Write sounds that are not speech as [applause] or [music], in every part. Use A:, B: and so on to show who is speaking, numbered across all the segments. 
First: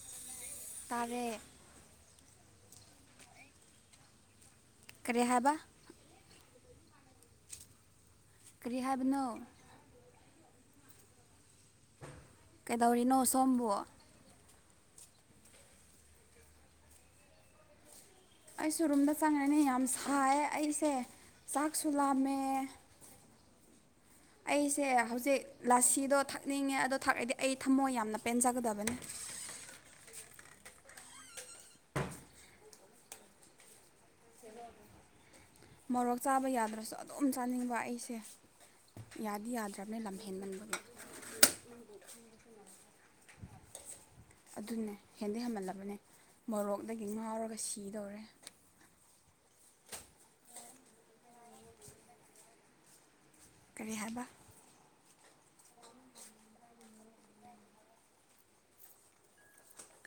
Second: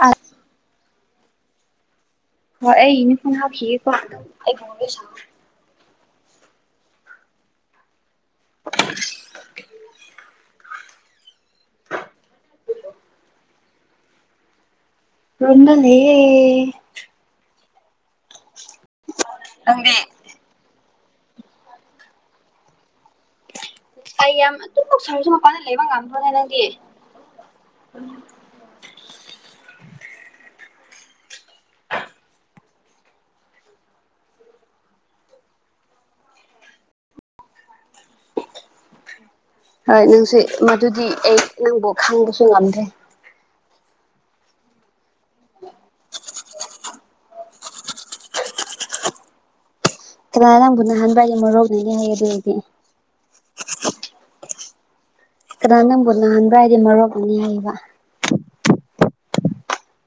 A: ꯑ
B: ꯇꯔꯦ
A: ꯍꯣꯏ ꯑꯩ ꯌꯅꯤꯐꯣꯔꯝ ꯍꯥ ꯍꯤꯌꯦꯀꯣꯗ ꯑꯩ ꯆ
B: ꯀꯔꯤ ꯍꯥꯏꯕ ꯀꯔꯤꯍꯥꯕꯤꯅꯣ ꯀꯩꯗꯧꯔꯤꯅꯣ ꯁꯣꯝꯝꯕ
A: ꯔꯣꯝꯕ ꯂꯩꯦ
B: ꯑꯩꯁꯨ ꯔꯨꯝꯗ ꯆꯪꯉꯅꯤꯅꯦ ꯌꯥꯝ
A: ꯅꯪꯗꯤ
B: ꯁꯥꯏ ꯑꯩꯁꯦ ꯆꯥꯛꯁꯨ ꯂꯥꯝꯃꯦ
A: ꯑꯩ ꯌꯥꯝ
B: ꯑꯩꯁꯦ
A: ꯑꯗꯨꯃꯛ ꯁꯥꯔꯁꯨ ꯃꯄꯥꯟꯗ
B: ꯍꯧꯖꯤꯛ
A: ꯂꯩꯕ
B: ꯂꯥꯁꯤꯗꯣ
A: ꯉꯝꯕ꯭ꯔꯣꯅꯦ ꯅꯪꯗꯤ
B: ꯊꯛꯅꯤꯡꯉꯦ ꯑꯗꯣ ꯊꯥꯛꯗꯤ ꯑꯩ ꯊꯝꯃꯣꯏ ꯌꯥꯝꯅ ꯄꯦꯟꯖꯒꯗꯕꯅꯤ ꯃꯣꯔꯣꯛ ꯆꯥꯕ ꯌꯥꯗ꯭ꯔꯁꯨ ꯑꯗꯨꯝ ꯆꯥꯅꯤꯡꯕ ꯑꯩꯁꯦ ꯌꯥꯗꯤ ꯌꯥꯗ꯭ꯔꯕꯅꯦ
A: ꯍꯣꯏ
B: ꯂꯝ
A: ꯅꯪꯁ
B: ꯍꯦꯟꯃꯟꯕꯒꯤ
A: ꯃꯗꯨꯗꯤ ꯑꯩ ꯅꯪꯕꯨ ꯈꯪꯕꯁꯨ ꯉꯝꯗ꯭ꯔꯦ
B: [unintelligible] ꯑꯗꯨꯅꯦ ꯍꯦꯟꯗꯤꯩ ꯍꯃꯜꯂꯕꯅꯦ ꯃꯣꯔꯣꯛꯗꯒꯤ ꯉꯥꯎꯔꯒ ꯁꯤꯗꯧꯔꯦ
A: ꯀꯅꯥ ꯅ ꯅꯪꯕꯨ ꯅꯅꯥꯍꯟꯕꯏꯒ ꯃꯔꯣꯛꯅꯅꯤ ꯍꯥꯏꯌꯦ ꯑꯗꯨ ꯑꯣꯏꯗꯤ
B: ꯀꯔꯤ ꯍꯥꯏꯕ
A: ꯀꯗꯥ ꯅꯪꯕꯨ ꯂꯥꯟꯕ꯭ꯔ ꯍꯥꯏꯗꯤ ꯃꯔꯨꯕꯅꯤ ꯍꯥꯏꯌꯦꯕ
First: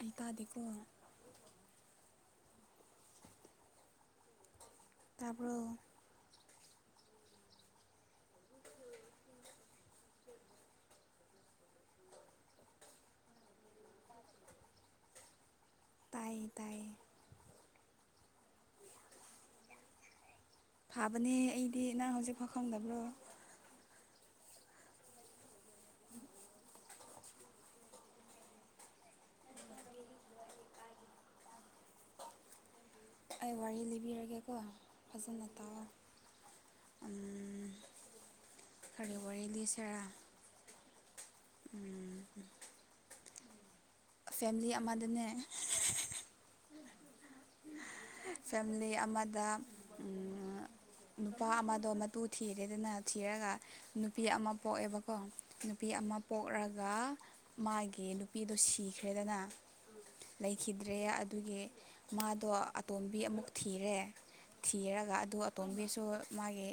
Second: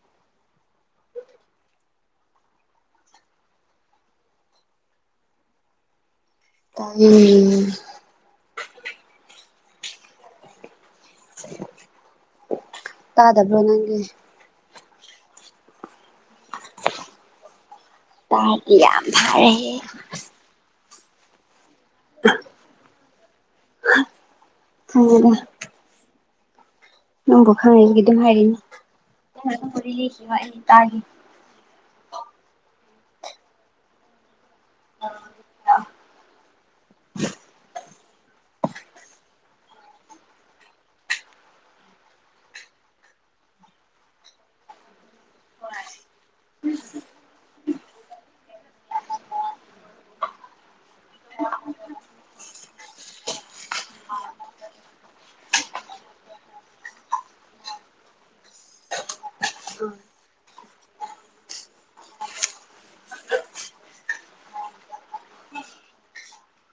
B: ꯑꯇꯥꯗꯤꯀ ꯇꯥꯔꯕꯔ
A: ꯇꯥꯏ ꯇꯥꯗꯕ꯭ꯔꯣ ꯅꯪꯒꯦ
B: ꯇꯥꯏ ꯇꯥꯏꯦ
A: ꯇꯥꯗꯤ ꯌꯥꯝꯚꯔ ꯍꯦ
B: ꯐꯥꯕꯅꯦ ꯑꯩꯗꯤ ꯅꯪ ꯍꯧꯖꯤꯛ ꯐꯥꯎ ꯐꯪꯗꯕ꯭ꯔꯣ
A: ꯍꯗ ꯅꯪꯕꯨ ꯈꯪꯅꯒꯤ ꯑꯗꯨꯝ ꯍꯥꯏꯔꯤꯅꯤ ꯑꯩ ꯇꯒꯦ
B: [unintelligible] ꯑꯩ ꯋꯥꯔꯤ ꯂꯤꯕꯤꯔꯒꯦ ꯀꯣ ꯐꯖꯅ ꯇꯥꯎꯋꯦ ꯐꯔꯕꯔꯤꯗꯤ ꯁꯔ ꯎ ꯐꯦꯃꯤꯂꯤ ꯑꯃꯗꯅꯦ ꯐꯦꯃꯤꯂꯤ ꯑꯃꯗ ꯅꯨꯄꯥ ꯑꯃꯗꯣ ꯃꯇꯨ ꯊꯤꯔꯦꯗꯅ ꯊꯤꯔꯒ ꯅꯨꯄꯤ ꯑꯃ ꯄꯣꯛꯑꯦꯕꯀꯣ ꯑꯩ ꯑꯃ ꯄꯣꯛꯑꯒ ꯃꯥꯒꯤ ꯅꯨꯄꯤꯗꯨꯣ ꯁꯤꯈ꯭ꯔꯦꯗꯅ ꯂꯩꯈꯤꯗ꯭ꯔꯦ ꯑꯗꯨꯒꯤ ꯃꯥꯗꯣ ꯑꯇꯣꯝꯕꯤ ꯑꯃꯨꯛ ꯊꯤꯔꯦ ꯊꯤꯔꯒ ꯑꯗꯨ ꯑꯇꯣꯝꯒꯤꯁꯨ ꯃꯥꯒꯤ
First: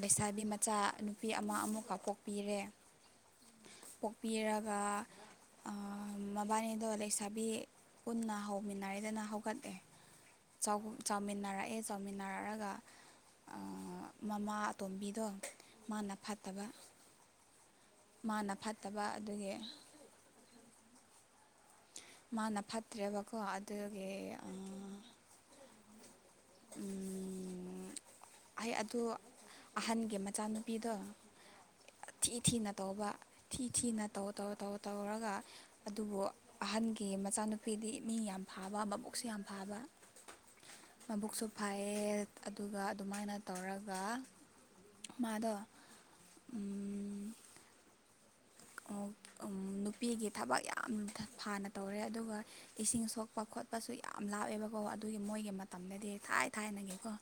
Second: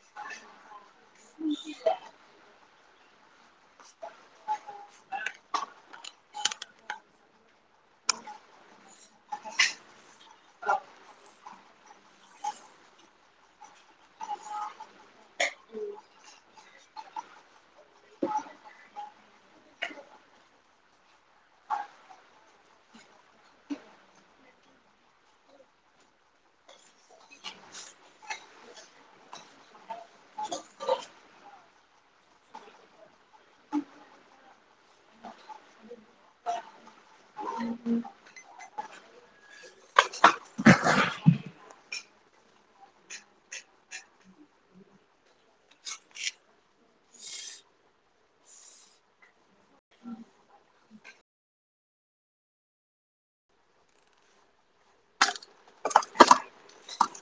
B: ꯂꯩꯁꯥꯕꯤ ꯃꯆꯥ ꯅꯨꯄꯤ ꯑꯃ ꯑꯃꯨꯛ ꯀꯞ ꯄꯣꯛꯄꯤꯔꯦ ꯄꯣꯛꯄꯤꯔꯒ ꯃꯕꯥꯅꯤꯗꯣ ꯂꯩꯁꯥꯕꯤ ꯄꯨꯟꯅ ꯍꯧꯃꯤꯟꯅꯔꯦꯗꯅ ꯍꯧꯒꯠꯂꯦ ꯆꯧꯃꯤꯟ ꯅꯥꯔꯛꯑꯦ ꯆꯧꯃꯤꯟ ꯅꯥꯔꯛꯑꯒ ꯃꯃꯥ ꯑꯇꯣꯝꯕꯤꯗꯣ ꯃꯥꯅ ꯐꯠꯇꯕ ꯃꯥꯅ ꯐꯠꯇꯕ ꯑꯗꯨꯒꯤ ꯃꯥꯅ ꯐꯠꯇ꯭ꯔꯦꯕꯀꯣ ꯑꯗꯨꯒꯤ ꯎꯝ ꯑꯩ ꯑꯗꯨ ꯑꯍꯟꯒꯤ ꯃꯆꯥꯅꯨꯄꯤꯗꯣ ꯊꯤ ꯊꯤꯅ ꯇꯧꯕ ꯊꯤ ꯊꯤꯅ ꯇꯧ ꯇꯧꯔ ꯇꯧ ꯇꯧꯔꯒ ꯑꯗꯨꯕꯨ ꯑꯍꯟꯒꯤ ꯃꯆꯥꯅꯨꯄꯤꯗꯤ ꯃꯤ ꯌꯥꯝ ꯐꯥꯕ ꯚꯕꯨꯛꯁꯨ ꯌꯥꯝ ꯐꯥꯕ ꯃꯕꯨꯛꯁꯨ ꯐꯩꯌꯦ ꯑꯗꯨꯒ ꯑꯗꯨꯃꯥꯏꯅ ꯇꯧꯔꯒ ꯃꯥꯗꯣ ꯅꯨꯄꯤꯒꯤ ꯊꯕꯛ ꯌꯥꯝ ꯐꯥꯅ ꯇꯧꯔꯦ ꯑꯗꯨꯒ ꯏꯁꯤꯡ ꯁꯣꯛꯄ ꯈꯠ ꯈꯣꯠꯄꯁꯨ ꯌꯥꯝ ꯂꯥꯞꯑꯦꯕꯀꯣ ꯑꯗꯨꯒꯤ ꯃꯣꯏꯒꯤ ꯃꯇꯝꯗꯗꯤ ꯊꯥꯏ ꯊꯥꯏꯅꯒꯤꯀꯣ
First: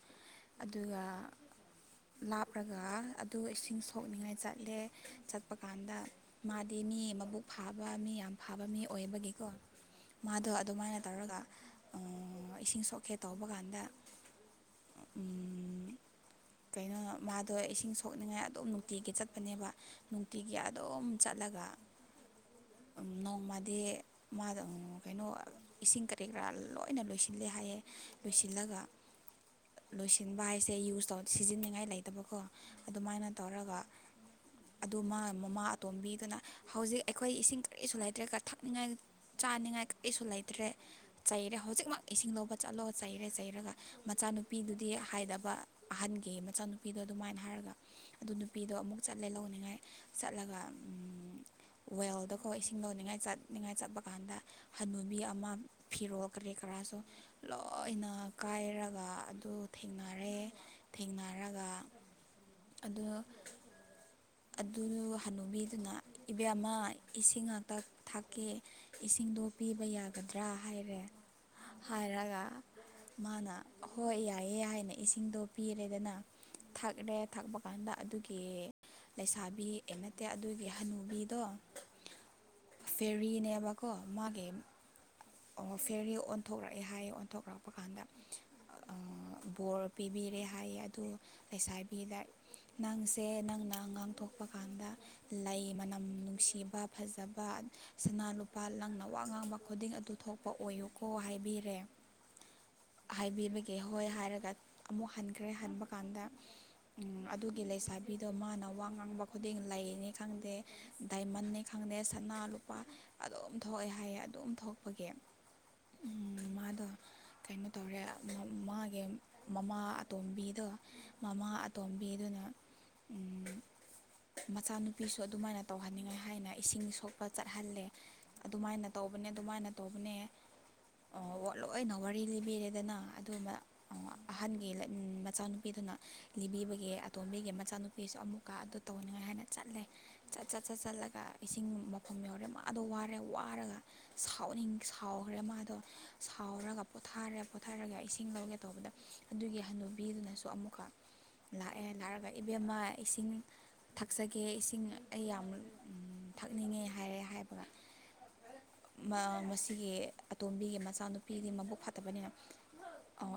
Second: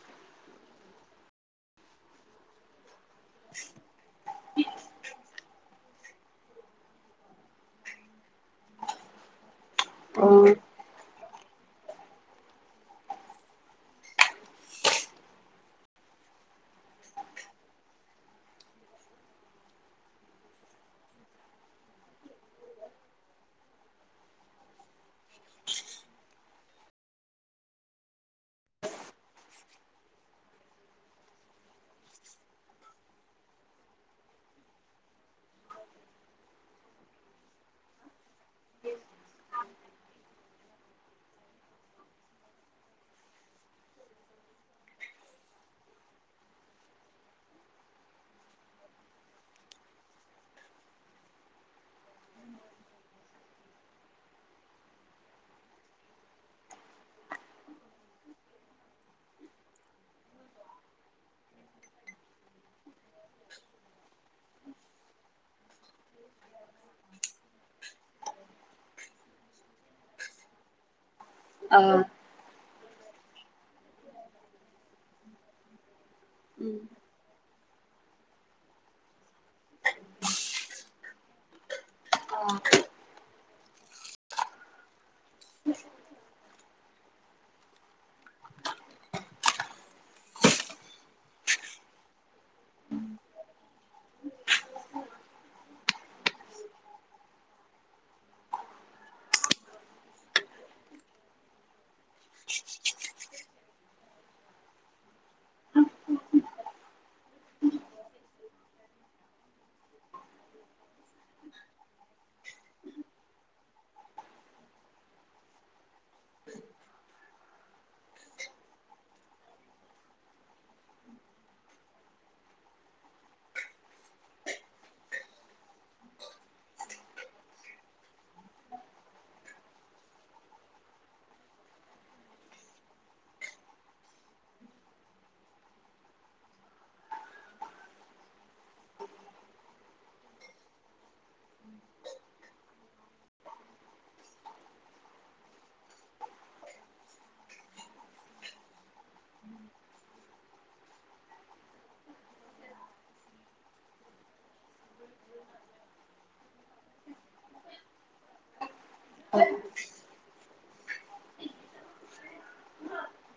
B: ꯑꯗꯨꯒ ꯂꯥꯞꯂꯒ ꯑꯗꯨ ꯏꯁꯤꯡ ꯁꯣꯛꯅꯤꯡꯉꯥꯏ ꯆꯠꯂꯦ ꯆꯠꯄ ꯀꯥꯟꯗ ꯃꯥꯗꯤ ꯃꯤ ꯃꯕꯨꯛ ꯐꯥꯕ ꯃꯤ ꯌꯥꯝ ꯐꯥꯕ ꯃꯤ ꯑꯣꯏꯕꯒꯤꯀꯣ
A: ꯑꯣ
B: ꯃꯥꯗꯣ ꯑꯗꯨꯃꯥꯏꯅ ꯇꯧꯔꯒ ꯏꯁꯤꯡ ꯁꯣꯛꯀꯦ ꯇꯧꯕ ꯀꯥꯟꯗ ꯎ ꯀꯩꯅꯣ ꯃꯥꯗꯣ ꯏꯁꯤꯡ ꯁꯣꯛꯅꯤꯡꯉꯥꯏ ꯑꯗꯨꯝ ꯅꯨꯡꯇꯤꯒꯤ ꯆꯠꯄꯅꯦꯕ ꯅꯨꯡꯇꯤꯒꯤ ꯑꯗꯨꯝ ꯆꯠꯂꯒ ꯅꯣꯡꯃꯗꯤ ꯃꯥ ꯀꯩꯅꯣ ꯏꯁꯤꯡ ꯀꯔꯤ ꯀꯔꯥ ꯂꯣꯏ ꯂꯣꯏꯅ ꯂꯣꯏꯁꯤꯜꯂꯦ ꯍꯥꯏꯌꯦ ꯂꯣꯏꯁꯤꯜꯂꯒ ꯂꯣꯏꯁꯤꯟꯕ ꯍꯥꯏꯁꯦ ꯌꯨꯁ ꯁꯤꯖꯤꯟꯅꯅꯤꯡꯉꯥꯏ ꯂꯩꯇꯕꯀꯣ ꯑꯗꯨꯃꯥꯏꯅ ꯇꯧꯔꯒ ꯑꯗꯨ ꯃꯃꯥ ꯑꯇꯣꯝꯕꯤꯗꯨꯅ ꯍꯧꯖꯤꯛ ꯑꯩꯈꯣꯏ ꯏꯁꯤꯡ ꯀꯔꯤꯁꯨ ꯂꯩꯇ꯭ꯔꯦꯒ ꯊꯛꯅꯤꯡꯉꯥꯏ ꯆꯥꯅꯤꯡꯉꯥꯏ ꯀ ꯀꯁꯨ ꯂꯩꯇ꯭ꯔꯦ ꯆꯩꯔꯦ ꯍꯧꯖꯤꯛꯃꯛ ꯏꯁꯤꯡ ꯂꯧꯕ ꯆꯠꯂꯣꯒ ꯆꯩꯔꯦ ꯆꯩꯔꯒ ꯃꯆꯥ ꯃꯆꯥꯅꯨꯄꯤꯗꯨꯗꯤ ꯍꯥꯏꯗꯕ ꯑꯍꯟꯒꯤ ꯃꯆꯥꯅꯨꯄꯤꯗꯣ ꯑꯗꯨꯃꯥꯏꯅ ꯍꯥꯏꯔꯒ ꯑꯗꯨ ꯅꯨꯄꯤꯗꯣ ꯑꯃꯨꯛ ꯆꯠꯂꯦ ꯂꯧꯅꯤꯡꯉꯥꯏ ꯆꯠꯂꯒ ꯋꯦꯜꯗꯀꯣ ꯏꯁꯤꯡ ꯂꯧꯧꯅꯤꯡꯉꯥꯏ ꯆꯠꯅꯤꯡꯉꯥꯏ ꯆꯠꯄ ꯀꯥꯟꯗ ꯍꯅꯨꯕꯤ ꯑꯃ ꯐꯤꯔꯣꯜ ꯀ ꯈꯔꯁꯨ ꯂꯣꯏꯅ ꯀꯥꯏꯔꯒ ꯑꯗꯨ ꯊꯦꯡꯅꯔꯦ ꯊꯦꯡꯅꯔꯒ ꯑꯗꯨ
A: [unintelligible]
B: ꯑꯗꯨ ꯍꯟꯅꯨꯕꯤꯗꯨꯅ ꯏꯕꯦꯝꯃ ꯏꯁꯤꯡ ꯉꯥꯛꯇ ꯊꯥꯛꯀꯦ ꯏꯁꯤꯡꯗꯣ ꯄꯤꯕ ꯌꯥꯒꯗ꯭ꯔꯥ ꯍꯥꯏꯔꯦ ꯍꯥꯏꯔꯒ ꯃꯥꯅ ꯍꯣꯏ ꯌꯥꯏꯌꯦ ꯌꯥꯅ ꯏꯁꯤꯡꯗꯣ ꯄꯤꯔꯦꯗꯅ ꯊꯛꯔꯦ ꯊꯛꯄ ꯀꯥꯟꯗ ꯑꯗꯨꯒꯤ ꯂꯩꯁꯥꯕꯤ ꯅꯠꯇꯦ ꯑꯗꯨꯒꯤ ꯍꯅꯨꯕꯤꯗꯣ ꯐꯦꯔꯤꯔꯤꯅꯦꯕ ꯃꯥꯒꯤꯦ ꯑꯣ ꯐꯦꯔꯤ ꯑꯣꯟꯊꯣꯔꯛꯑꯦ ꯍꯥꯏꯌꯦ ꯑꯣꯟꯊꯣꯛꯂꯛꯄ ꯀꯥꯟꯗ ꯕꯣꯔ ꯄꯤꯕꯤꯔꯦ ꯍꯥꯏꯌꯦ ꯑꯗꯨ ꯂꯩꯁꯥꯏꯕꯤꯗ ꯅꯪꯁꯦ ꯅꯪꯅ ꯉꯥꯡꯊꯣꯛꯄ ꯀꯥꯟꯗ ꯂꯩ ꯃꯅꯝ ꯅꯨꯡꯁꯤꯕ ꯐꯖꯕ ꯁꯅꯥ ꯂꯨꯄꯥ ꯂꯪꯅ ꯋꯥ ꯉꯥꯡꯕ ꯈꯨꯗꯤꯡ ꯑꯗꯨ ꯊꯣꯛꯄ ꯑꯣꯏꯌꯨꯀꯣ ꯍꯥꯏꯕꯤꯔꯦ
A: [unintelligible]
B: ꯍꯥꯏꯕꯤꯕꯒꯦ ꯍꯣꯏ ꯍꯥꯏꯔꯒ ꯑꯃꯨꯛ ꯍꯟꯈ꯭ꯔꯦ ꯍꯟꯕ ꯀꯥꯟꯗ ꯑꯗꯨꯒꯤ ꯂꯩꯁꯥꯕꯤꯗꯣ ꯃꯥꯅ ꯋꯥ ꯉꯥꯡꯕ ꯈꯨꯗꯤꯡ ꯂꯩꯅꯤ ꯈꯪꯗꯦ ꯗꯥꯏꯃꯟꯅꯦ ꯈꯪꯗꯦ ꯈꯪꯗꯦ ꯁꯅꯥ ꯂꯨꯄꯥ ꯑꯗꯨꯝ ꯊꯣꯛꯑꯦ ꯍꯥꯏꯌꯦ ꯑꯗꯨꯝ ꯊꯣꯛꯄꯒꯤ ꯃꯥꯗ ꯀꯩꯅꯣ ꯇꯧꯔꯦ ꯃꯥꯒꯤ ꯃꯃꯥ ꯑꯇꯣꯝꯕꯤꯗꯣ ꯃꯃꯥ ꯑꯇꯣꯝꯕꯤꯗꯨꯅ ꯎ ꯃꯆꯥꯅꯨꯄꯤꯁꯨ ꯑꯗꯨꯃꯥꯏꯅ ꯇꯧꯍꯟꯅꯤꯡꯉꯥꯏ ꯍꯥꯏꯅ ꯏꯁꯤꯡ ꯁꯣꯛꯄ ꯆꯠꯍꯜꯂꯦ ꯑꯗꯨꯃꯥꯏꯅ ꯇꯧꯕꯅꯦ ꯑꯗꯨꯃꯥꯏꯅ ꯇꯧꯕꯅꯦ ꯂꯣꯏꯅ ꯋꯥꯔꯤ ꯂꯤꯕꯤꯔꯦꯗꯅ ꯑꯗꯨ ꯑꯍꯟꯒꯤ ꯃꯆꯥꯅꯨꯄꯤ ꯑꯗꯨꯅ ꯂꯤꯕꯤꯕꯒꯤ ꯑꯇꯣꯝꯕꯤꯒꯤ ꯃꯆꯥꯅꯨꯄꯤꯁꯨ ꯑꯃꯨꯛꯀ ꯑꯗꯨ ꯇꯧꯅꯤꯡꯉꯥꯏ ꯍꯥꯏꯅ ꯆꯠꯂꯦ ꯆꯠ ꯆꯠ ꯆꯠ ꯆꯠꯂꯒ ꯏꯁꯤꯡ ꯃꯥꯎꯐꯝ ꯌꯧꯔꯦ ꯃꯥꯗꯣ ꯋꯥꯔꯦ ꯋꯥꯔꯒ ꯁꯥꯎꯅꯤꯡ ꯁꯥꯎꯈ꯭ꯔꯦ ꯃꯥꯗꯣ ꯁꯥꯎꯔꯒ ꯄꯣꯊꯥꯔꯦ ꯄꯣꯊꯥꯔꯒ ꯏꯁꯤꯡ ꯂꯧꯒꯦ ꯇꯧꯕꯗ ꯑꯗꯨꯒꯤ ꯍꯅꯨꯕꯤꯗꯨꯅꯁꯨ ꯑꯃꯨꯛꯀ ꯂꯥꯛꯑꯦ ꯂꯥꯛꯑꯒ ꯏꯕꯦꯝꯃ ꯏꯁꯤꯡ ꯊꯛꯆꯒꯦ ꯏꯁꯤꯡ ꯏꯁꯤꯡ ꯑꯩ ꯌꯥꯝ ꯊꯛꯅꯤꯡꯉꯦ ꯍꯥꯏꯔꯦ ꯍꯥꯏꯕꯒ ꯉꯁꯤꯒꯤ ꯑꯇꯣꯝꯕꯤꯒꯤ ꯃꯆꯥꯅꯨꯄꯤꯒꯤ ꯃꯕꯨꯛ ꯐꯠꯇꯕꯅꯤꯅ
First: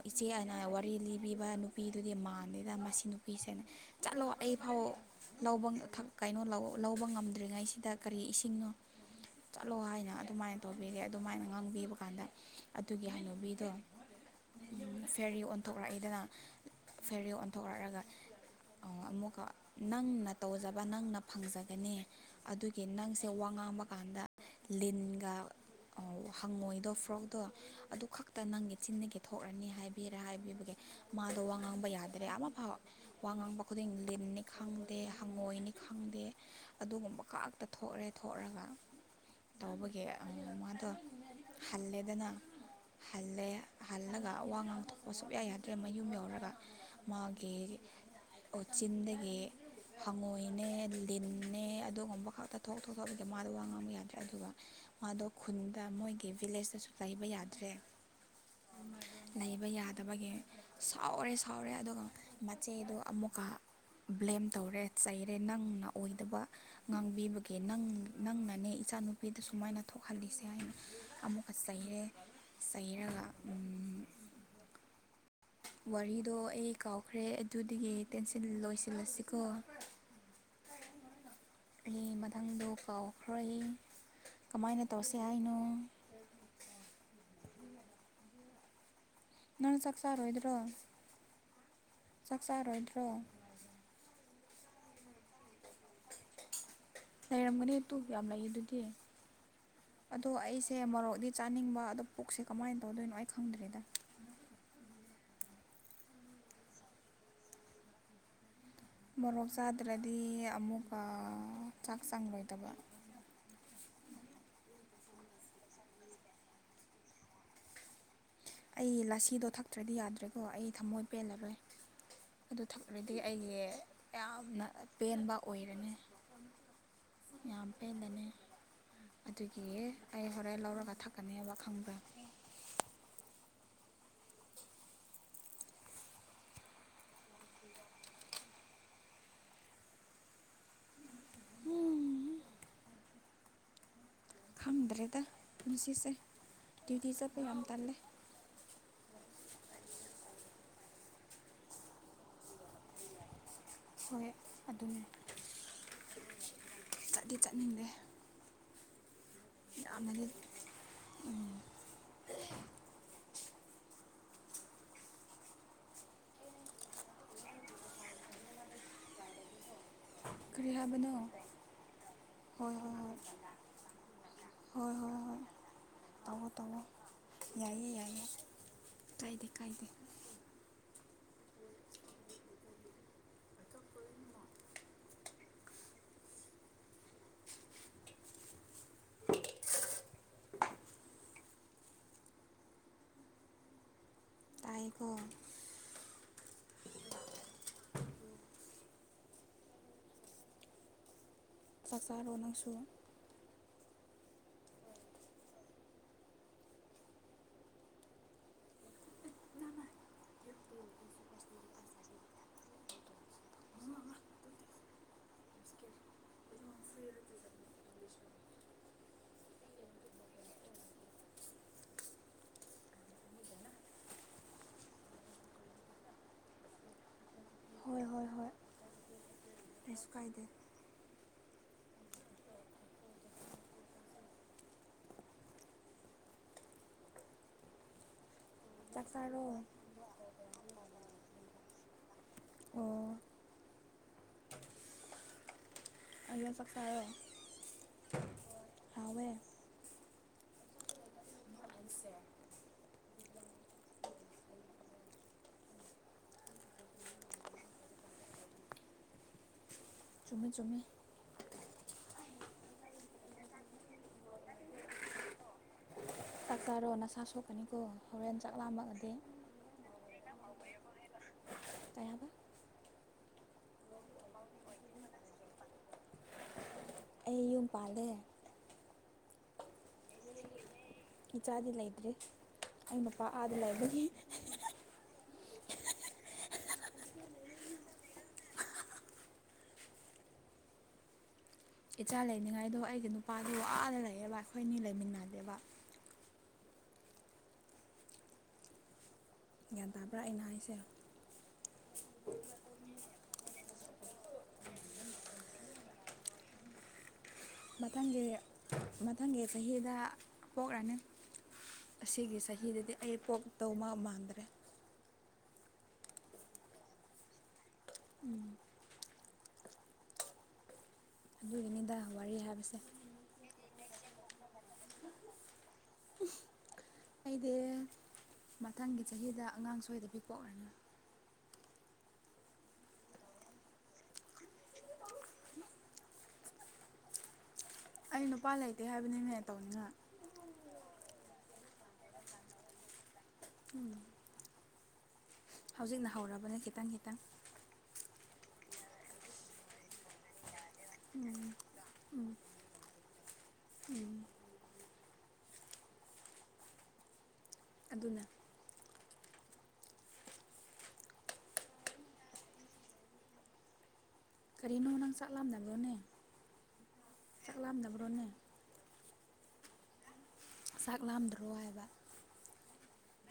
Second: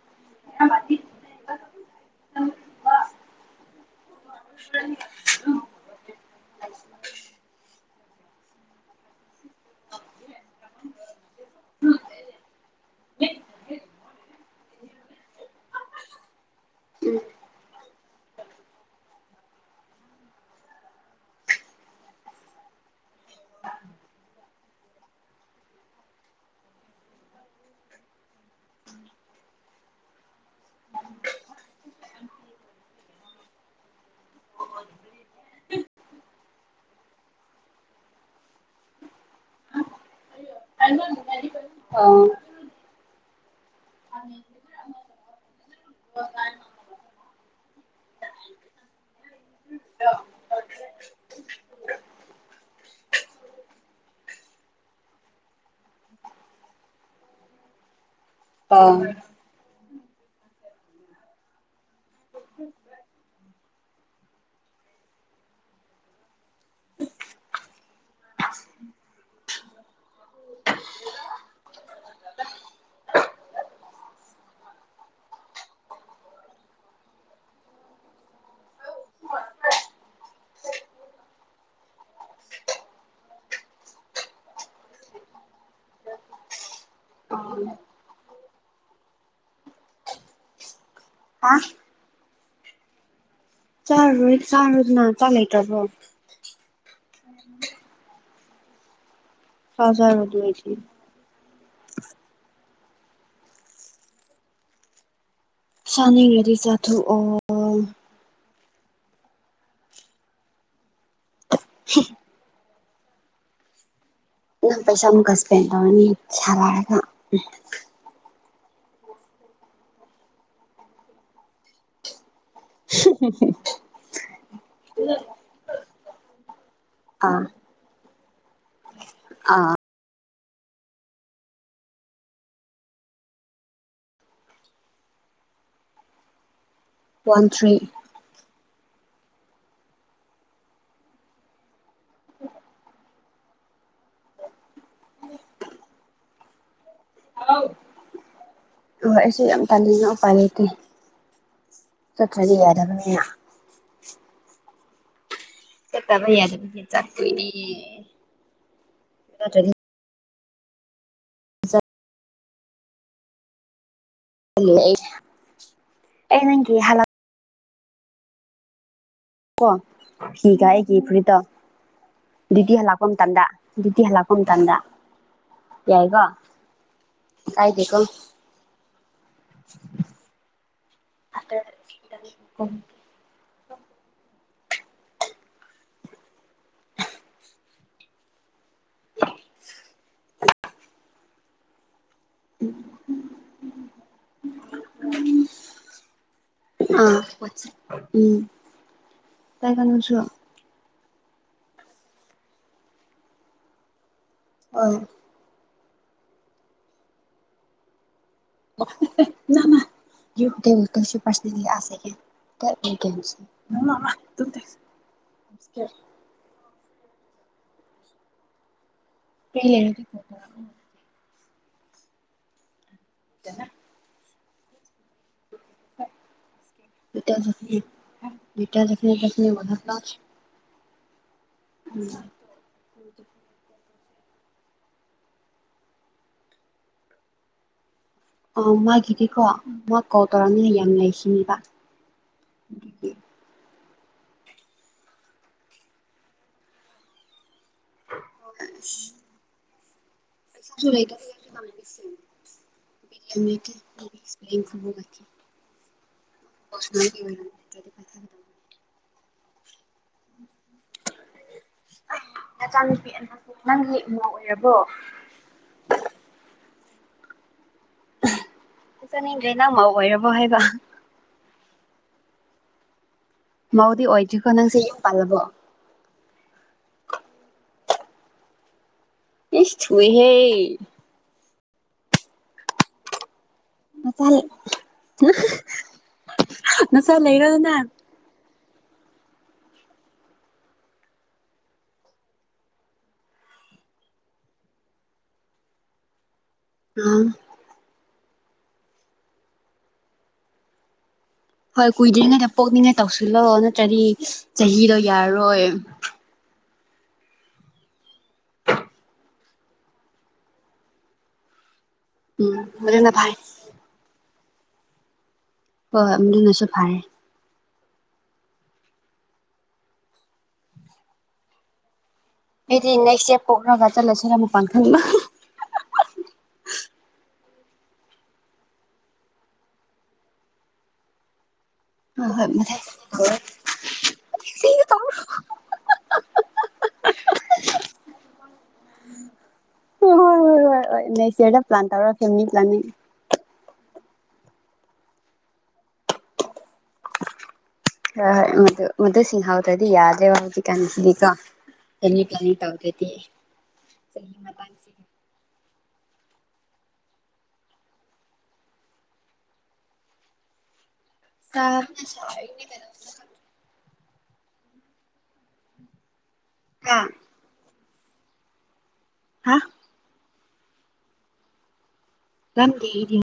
B: ꯏꯆꯦ ꯑꯅꯥ
A: ꯑꯥ
B: ꯋꯥꯔꯤ ꯂꯤꯕꯤꯕ ꯅꯨ ꯅꯨꯄꯤꯗꯨꯒꯤ ꯃꯥꯟꯦꯗ ꯃꯁꯤ ꯅꯨꯄꯤꯁꯦꯅꯦ ꯆꯠꯂꯣ ꯑꯩ ꯐꯥꯎ ꯂꯧꯕ ꯀꯩꯅꯣ ꯂꯧꯑꯣ ꯂꯧꯕ ꯉꯝꯗ꯭ꯔꯤꯉꯩꯁꯤꯗ ꯀꯔꯤ ꯏꯁꯤꯡꯅꯣ ꯆꯠꯂꯣ ꯍꯥꯏꯅ ꯑꯗꯨꯃꯥꯏꯅ ꯇꯧꯕꯤꯔꯦ ꯑꯗꯨꯃꯥꯏꯅ ꯉꯥꯡꯕꯤꯕ ꯀꯥꯟꯗ ꯑꯗꯨꯒꯤ ꯍꯩꯅꯕꯤꯗꯣ ꯐꯦꯔꯤ ꯑꯣꯟꯊꯣꯔꯛꯏꯗꯅ ꯐꯦꯔꯤ ꯑꯣꯟꯊꯣꯔꯛꯑꯒ ꯑꯃꯨꯛꯀ ꯅꯪꯅ ꯇꯧꯖꯕ ꯅꯪꯅ ꯐꯪꯖꯒꯅꯤ ꯑꯗꯨꯒꯤ ꯅꯪꯁ ꯁꯦ ꯋꯥ ꯉꯥꯡꯕ ꯀꯥꯟꯗ ꯂꯤꯟ ꯍꯪꯉꯣꯏꯗꯣ ꯐ꯭ꯔꯣꯛꯇꯣ ꯑꯗꯨ ꯈꯛꯇ ꯅꯪꯒꯤ ꯆꯤꯟꯅꯒꯦ ꯊꯣꯛꯛꯅꯤ ꯍꯥꯏꯕ ꯄꯤꯔꯦ ꯍꯥꯏꯕꯤꯕꯒꯦ ꯃꯥꯗꯣ ꯋꯥ ꯉꯥꯡꯕ ꯌꯥꯗ꯭ꯔꯦ ꯑꯃ ꯐꯥꯎꯦ ꯋꯥ ꯉꯥꯡꯕ ꯈꯨꯗꯤꯡ ꯂꯤꯟꯅꯤ ꯈꯪꯗꯦ ꯍꯪꯉꯣꯏꯅꯤ ꯈꯪꯗꯦ ꯑꯗꯨꯒꯨꯝꯕ ꯀꯥꯛꯇ ꯊꯣꯛꯑꯦ ꯊꯣꯛꯂꯒ ꯇꯧꯕꯒꯤ ꯃꯥꯗꯣ ꯍꯜꯂꯦꯗꯅ
A: [unintelligible]
B: ꯍꯜꯂꯦ ꯍꯜꯂꯒ ꯑꯋꯥ ꯉꯥꯡꯊꯣꯛꯄ ꯁꯨꯛꯌꯥ ꯌꯥꯗ꯭ꯔꯦ ꯃꯌꯨꯝ ꯌꯧꯔꯒ ꯃꯥꯒꯤ ꯑꯣ ꯆꯗꯒꯤ ꯍꯪꯉꯣꯏꯅꯦ ꯂꯤꯟꯅꯦ ꯑꯗꯨꯒꯨꯝꯕ ꯈꯛꯇ ꯊꯣꯛ ꯊꯣꯛꯣꯛ ꯊꯣꯛꯣꯛꯄꯗꯤ ꯃꯥꯗ ꯋꯥ ꯉꯥꯡꯕ ꯌꯥꯗ꯭ꯔꯦ ꯑꯗꯨꯒ ꯃꯥꯗꯣ ꯈꯨꯟꯗ ꯃꯣꯏꯒꯤ ꯚꯤꯂꯦꯖꯇꯁꯨ ꯂꯩꯕ ꯌꯥꯗ꯭ꯔꯦ
A: ꯑꯥ
B: ꯠꯇꯕꯒꯤ ꯁꯥꯎꯔꯦ ꯁꯥꯎꯔꯦ ꯑꯗꯨꯒ ꯃꯆꯦꯗꯣ ꯑꯃꯨꯛꯀ ꯕ꯭ꯂꯦꯝ ꯇꯧꯔꯦ ꯆꯩꯔꯦ ꯅꯪꯅ ꯑꯣꯏꯗꯕ ꯉꯥꯡꯕꯤꯕꯒꯤ ꯅ ꯅꯪꯅꯅꯦ ꯏꯆꯥ ꯅꯨꯨꯄꯤꯗ ꯁꯨꯃꯥꯏꯅ ꯊꯣꯛꯍꯜꯂꯤꯁꯦ ꯍꯥꯏꯅ ꯑꯃꯨꯛꯀ ꯆꯩꯔꯦ ꯆꯩꯔꯒ ꯎꯝ ꯋꯥꯔꯤꯗꯣ ꯑꯩ ꯀꯥꯎꯈ꯭ꯔꯦ ꯑꯗꯨꯗꯒꯤ ꯇꯦꯟꯁꯤꯟ ꯂꯣꯏꯁꯤꯜꯂꯁꯤꯀꯣ ꯎ ꯑꯩ ꯃꯊꯪꯗ ꯀꯥꯎꯈ꯭ꯔꯏ ꯀꯃꯥꯏꯅ ꯇꯧꯁꯤ ꯍꯥꯏꯅꯣ
A: ꯑ
B: ꯅꯪ ꯆꯛꯁꯥꯔ ꯑꯣꯏꯣꯏꯗ꯭ꯔꯣ
A: ꯑ
B: ꯆꯥꯛ ꯆꯥꯔꯣꯏꯗ꯭ꯔꯣ
A: ꯆꯔꯨ ꯆꯔꯨ ꯅ ꯆꯂ ꯆꯁꯨꯣ
B: ꯂꯩꯔꯝꯒꯅꯤ ꯇꯨ ꯌꯥꯝ ꯂꯩꯌꯦ ꯑꯗꯨꯗꯤ
A: ꯍꯖꯔ
B: ꯑꯗꯣ ꯑꯩꯁꯦ
A: ꯃꯗꯤ
B: ꯃꯣꯔꯣꯛꯗꯤ ꯆꯥꯅꯤꯡꯕ ꯑꯗꯣ ꯄꯨꯛꯁꯦ ꯀꯃꯥꯏꯅ ꯇꯧꯗꯣꯏꯅꯣ ꯑꯩ ꯈꯪꯗ꯭ꯔꯤꯗ
A: ꯁꯥꯟꯅꯈꯗꯤ ꯆꯥꯊꯣꯛꯑꯣ
B: ꯃꯣꯔꯣꯛ ꯆꯥꯗ꯭ꯔꯗꯤ ꯑꯃꯨꯛ ꯆꯥꯛ ꯆꯥꯡꯂꯣꯏꯗꯕ
A: ꯅꯪ ꯄꯩꯁꯥ ꯑꯃꯨꯛ ꯁꯄꯦꯟ ꯇꯧꯅꯤ ꯆꯂꯑꯒ
B: ꯑꯩ ꯂꯥꯁꯤꯗꯣ ꯊꯛꯇ꯭ꯔꯗꯤ ꯌꯥꯗ꯭ꯔꯦꯀꯣ ꯑꯩ ꯊꯃꯣꯏ ꯄꯦꯜꯂꯔꯣꯏ ꯑꯗꯨ ꯊꯛꯂꯔꯗꯤ ꯑꯩꯒꯤ ꯌꯥꯝꯅ ꯄꯦꯟꯕ ꯑꯣꯏꯔꯅꯤ
A: ꯑꯥ
B: ꯌꯥꯝꯄꯦꯗꯅꯦ ꯑꯗꯨꯒꯤ ꯑꯩ ꯍꯣꯔꯦꯟ ꯂꯧꯔꯒ ꯊꯛꯀꯅꯦꯕ ꯈꯪꯕ꯭ꯔꯥ
A: ꯋꯥꯟ ꯊ꯭ꯔꯤ ꯎꯝ
B: ꯈꯝꯗ꯭ꯔꯦꯗ ꯄꯨꯟꯁꯤꯁꯦ ꯭ꯌꯨꯗꯤ ꯆꯠꯄ ꯌꯥꯝ ꯇꯂꯦ
A: ꯍꯣꯏ ꯑꯩꯁꯨ ꯌꯥꯝ ꯇꯅꯄꯔ ꯂꯩꯇ ꯆꯇ꯭ꯔ ꯌꯥꯔꯅꯦ
B: ꯍꯣꯏ ꯑꯗꯨꯅꯦ
A: ꯆꯠꯇꯩꯌꯥ ꯆꯥꯛ
B: ꯆꯠꯗꯤ ꯆꯠꯅꯤꯡꯗꯦ ꯃꯥꯅꯤ ꯎ
A: ꯑꯩ ꯅꯪꯒꯤ ꯍꯂ ꯣ
B: ꯀꯔꯤ
A: ꯐꯤꯒꯥꯏꯒꯤ
B: ꯍꯥꯏꯕꯅꯣ
A: ꯄ꯭ꯔꯤꯇꯥ ꯗꯤꯇꯤ
B: ꯍꯣꯏ
A: ꯍꯥꯂ
B: ꯍꯣꯏ
A: ꯀꯝ ꯇꯥꯟꯗ ꯗꯤꯇꯤ ꯍꯥꯂ ꯀꯝ ꯇꯥꯟꯗꯥ
B: ꯍꯣꯏ ꯍꯣꯏ ꯍꯣꯏ ꯍꯣꯏ
A: ꯌꯥꯏꯒ
B: ꯇꯧꯋꯣ ꯇꯧꯋꯣ ꯌꯥꯏꯌꯦ ꯌꯥꯏꯌꯦ ꯀꯥꯏꯗꯦ ꯀꯥꯏꯗ
A: ꯑ [unintelligible] ꯎꯝ
B: ꯑꯣ
A: ꯑ ꯎꯝ ꯇꯥꯏ ꯀꯩꯅꯁꯨ
B: ꯆꯥꯛꯆꯥꯥꯔꯣꯅꯁꯨ
A: ꯑ ꯌꯗ ꯇꯁꯨ ꯄꯔꯁ ꯑꯁꯦ ꯀ [unintelligible] ꯀ ꯀꯅ ꯇꯇ ꯑꯣꯥ
B: ꯐꯁꯨ ꯀꯥꯏꯗꯦ
A: ꯎꯝ ꯑ
B: ꯆꯥꯛ
A: ꯃꯥꯒꯤꯗꯤꯀꯣ
B: ꯆꯥꯔꯣ
A: ꯃꯥ ꯀꯣꯜ ꯇꯧꯔꯝꯅꯤꯅ ꯌꯥꯝ ꯂꯩꯈꯤꯅꯦꯕ
B: ꯑꯣ ꯑ ꯆꯀꯥꯦ
A: ꯍ ꯨꯂꯥꯏ ꯀꯁ [inaudible] ꯗꯤ
B: ꯆꯨꯝꯃꯦ ꯆꯨꯝꯃꯦ
A: ꯅꯆꯥꯅꯨꯄꯤ ꯑꯕꯨ ꯅꯪꯒꯤ ꯏꯃꯥ ꯑꯣꯏꯔꯕꯣ
B: ꯇꯥꯛꯇꯥꯔꯣ ꯅꯁꯥ ꯁꯣꯛꯀꯅꯤꯀꯣ ꯍꯣꯔꯦꯟ ꯆꯥꯛꯂꯥꯃꯒꯗꯤ
A: ꯋꯥ ꯃꯥꯎꯗꯤ ꯋꯥꯗ ꯈꯣ ꯅꯪꯁ ꯄꯜꯂꯕꯣ
B: ꯑꯩ ꯌꯨꯝ ꯄꯥꯜꯂꯦ
A: ꯏꯁ ꯊꯨꯏꯍꯦ
B: ꯏꯆꯥꯗꯤ ꯂꯩꯇ꯭ꯔꯔꯤ ꯑꯩ ꯃꯄꯥ
A: ꯅꯁꯥ ꯅꯆꯥꯥ ꯂꯩꯔꯅ
B: ꯏꯆꯥ ꯂꯩꯅꯤꯡꯉꯥꯏꯗꯣ ꯑꯩꯒꯤ ꯅꯨꯄꯥꯗꯨ ꯋꯥꯅ ꯂꯩꯌꯦꯕ ꯑꯩꯈꯣꯏꯅꯤ ꯂꯩꯃꯤꯟꯅꯗꯦꯕ
A: ꯑꯝ
B: ꯒ꯭ꯌꯥꯟ ꯇꯥꯕ꯭ꯔꯥꯏꯅ ꯍꯥꯏꯁꯦ
A: ꯍꯣꯏ ꯀꯨꯏꯗ꯭ꯔꯤꯉꯩꯗ ꯄꯣꯛꯅꯤꯡꯉꯩ ꯇꯧꯁꯤꯜꯂꯣ ꯅꯠꯇ꯭ꯔꯗꯤ ꯆꯍꯤꯗꯣ ꯌꯥꯔꯔꯣꯏ
B: ꯃꯊꯪꯒꯤ ꯃꯊꯪꯒꯤ ꯆꯍꯤꯗ ꯄꯣꯛꯂꯅꯤ ꯑꯁꯤꯒꯤ
A: ꯎꯝ
B: ꯆꯍꯤꯗꯗꯤ
A: ꯃꯗꯨꯅ
B: ꯑꯩ
A: ꯐꯔꯦ
B: ꯄꯣꯛ ꯇꯧ ꯃꯥ ꯃꯥꯟꯗ꯭ꯔꯦ
A: ꯍꯣꯏ ꯍꯣꯏ ꯃꯔꯅꯁꯨ ꯐꯔꯦ
B: ꯎꯝ ꯑꯗꯨꯅꯤꯗ
A: ꯑꯩꯗꯤ ꯅꯦꯛꯁ ꯗꯦꯞ ꯄꯣꯛꯔꯒ ꯆꯠꯂꯁꯤꯅ ꯃꯛꯄꯥꯡꯈꯟꯕ
B: ꯗꯦ ꯃꯊꯪꯒꯤ ꯆꯍꯤꯗ ꯑꯉꯥꯡ ꯁꯣꯏꯗꯕꯤ ꯄꯣꯛꯔꯅ
A: ꯍ ꯍꯣꯏ ꯃ ꯍ
B: ꯎꯝ ꯑꯩ ꯅꯨꯄꯥ ꯂꯩꯇꯦ ꯍꯥꯏꯕꯅꯤꯅꯦ ꯇꯧꯅꯤꯅ
A: ꯍꯣꯏ ꯍꯣꯏ ꯍꯣꯏ ꯍꯣꯏ ꯅꯦꯛꯁ ꯏꯌꯥꯔꯗ ꯄ꯭ꯂꯥꯟ ꯇꯔ ꯐꯦꯅꯤ ꯄ꯭ꯂꯅꯤ
B: ꯎꯝ ꯍꯧꯖꯤꯛꯅ ꯍꯧꯔꯕꯅ ꯈꯤꯇꯪ ꯈꯤꯇꯪ
A: ꯍ ꯃ ꯃꯗ ꯁꯤꯁꯤꯡ ꯍꯥꯎꯗꯗꯤ ꯌꯥꯎꯗꯦ ꯍꯥꯎꯗꯤ ꯀꯥꯟꯁꯤꯀ ꯄ꯭ꯂ ꯇꯗꯦꯗꯤꯁꯤ
B: ꯎꯝ ꯑꯗꯨꯅ
A: ꯇ
B: ꯀꯔꯤꯅꯣ ꯅꯪ ꯆꯠꯂꯝꯥꯛꯑꯝꯗꯕꯅꯣꯅꯦ
A: ꯑ
B: ꯄꯕ꯭ꯔꯣꯅꯦ
A: ꯍꯥ
B: ꯆꯥꯛ ꯂꯥꯝꯗ꯭ꯔꯣ ꯍꯥꯏꯕ
A: ꯝ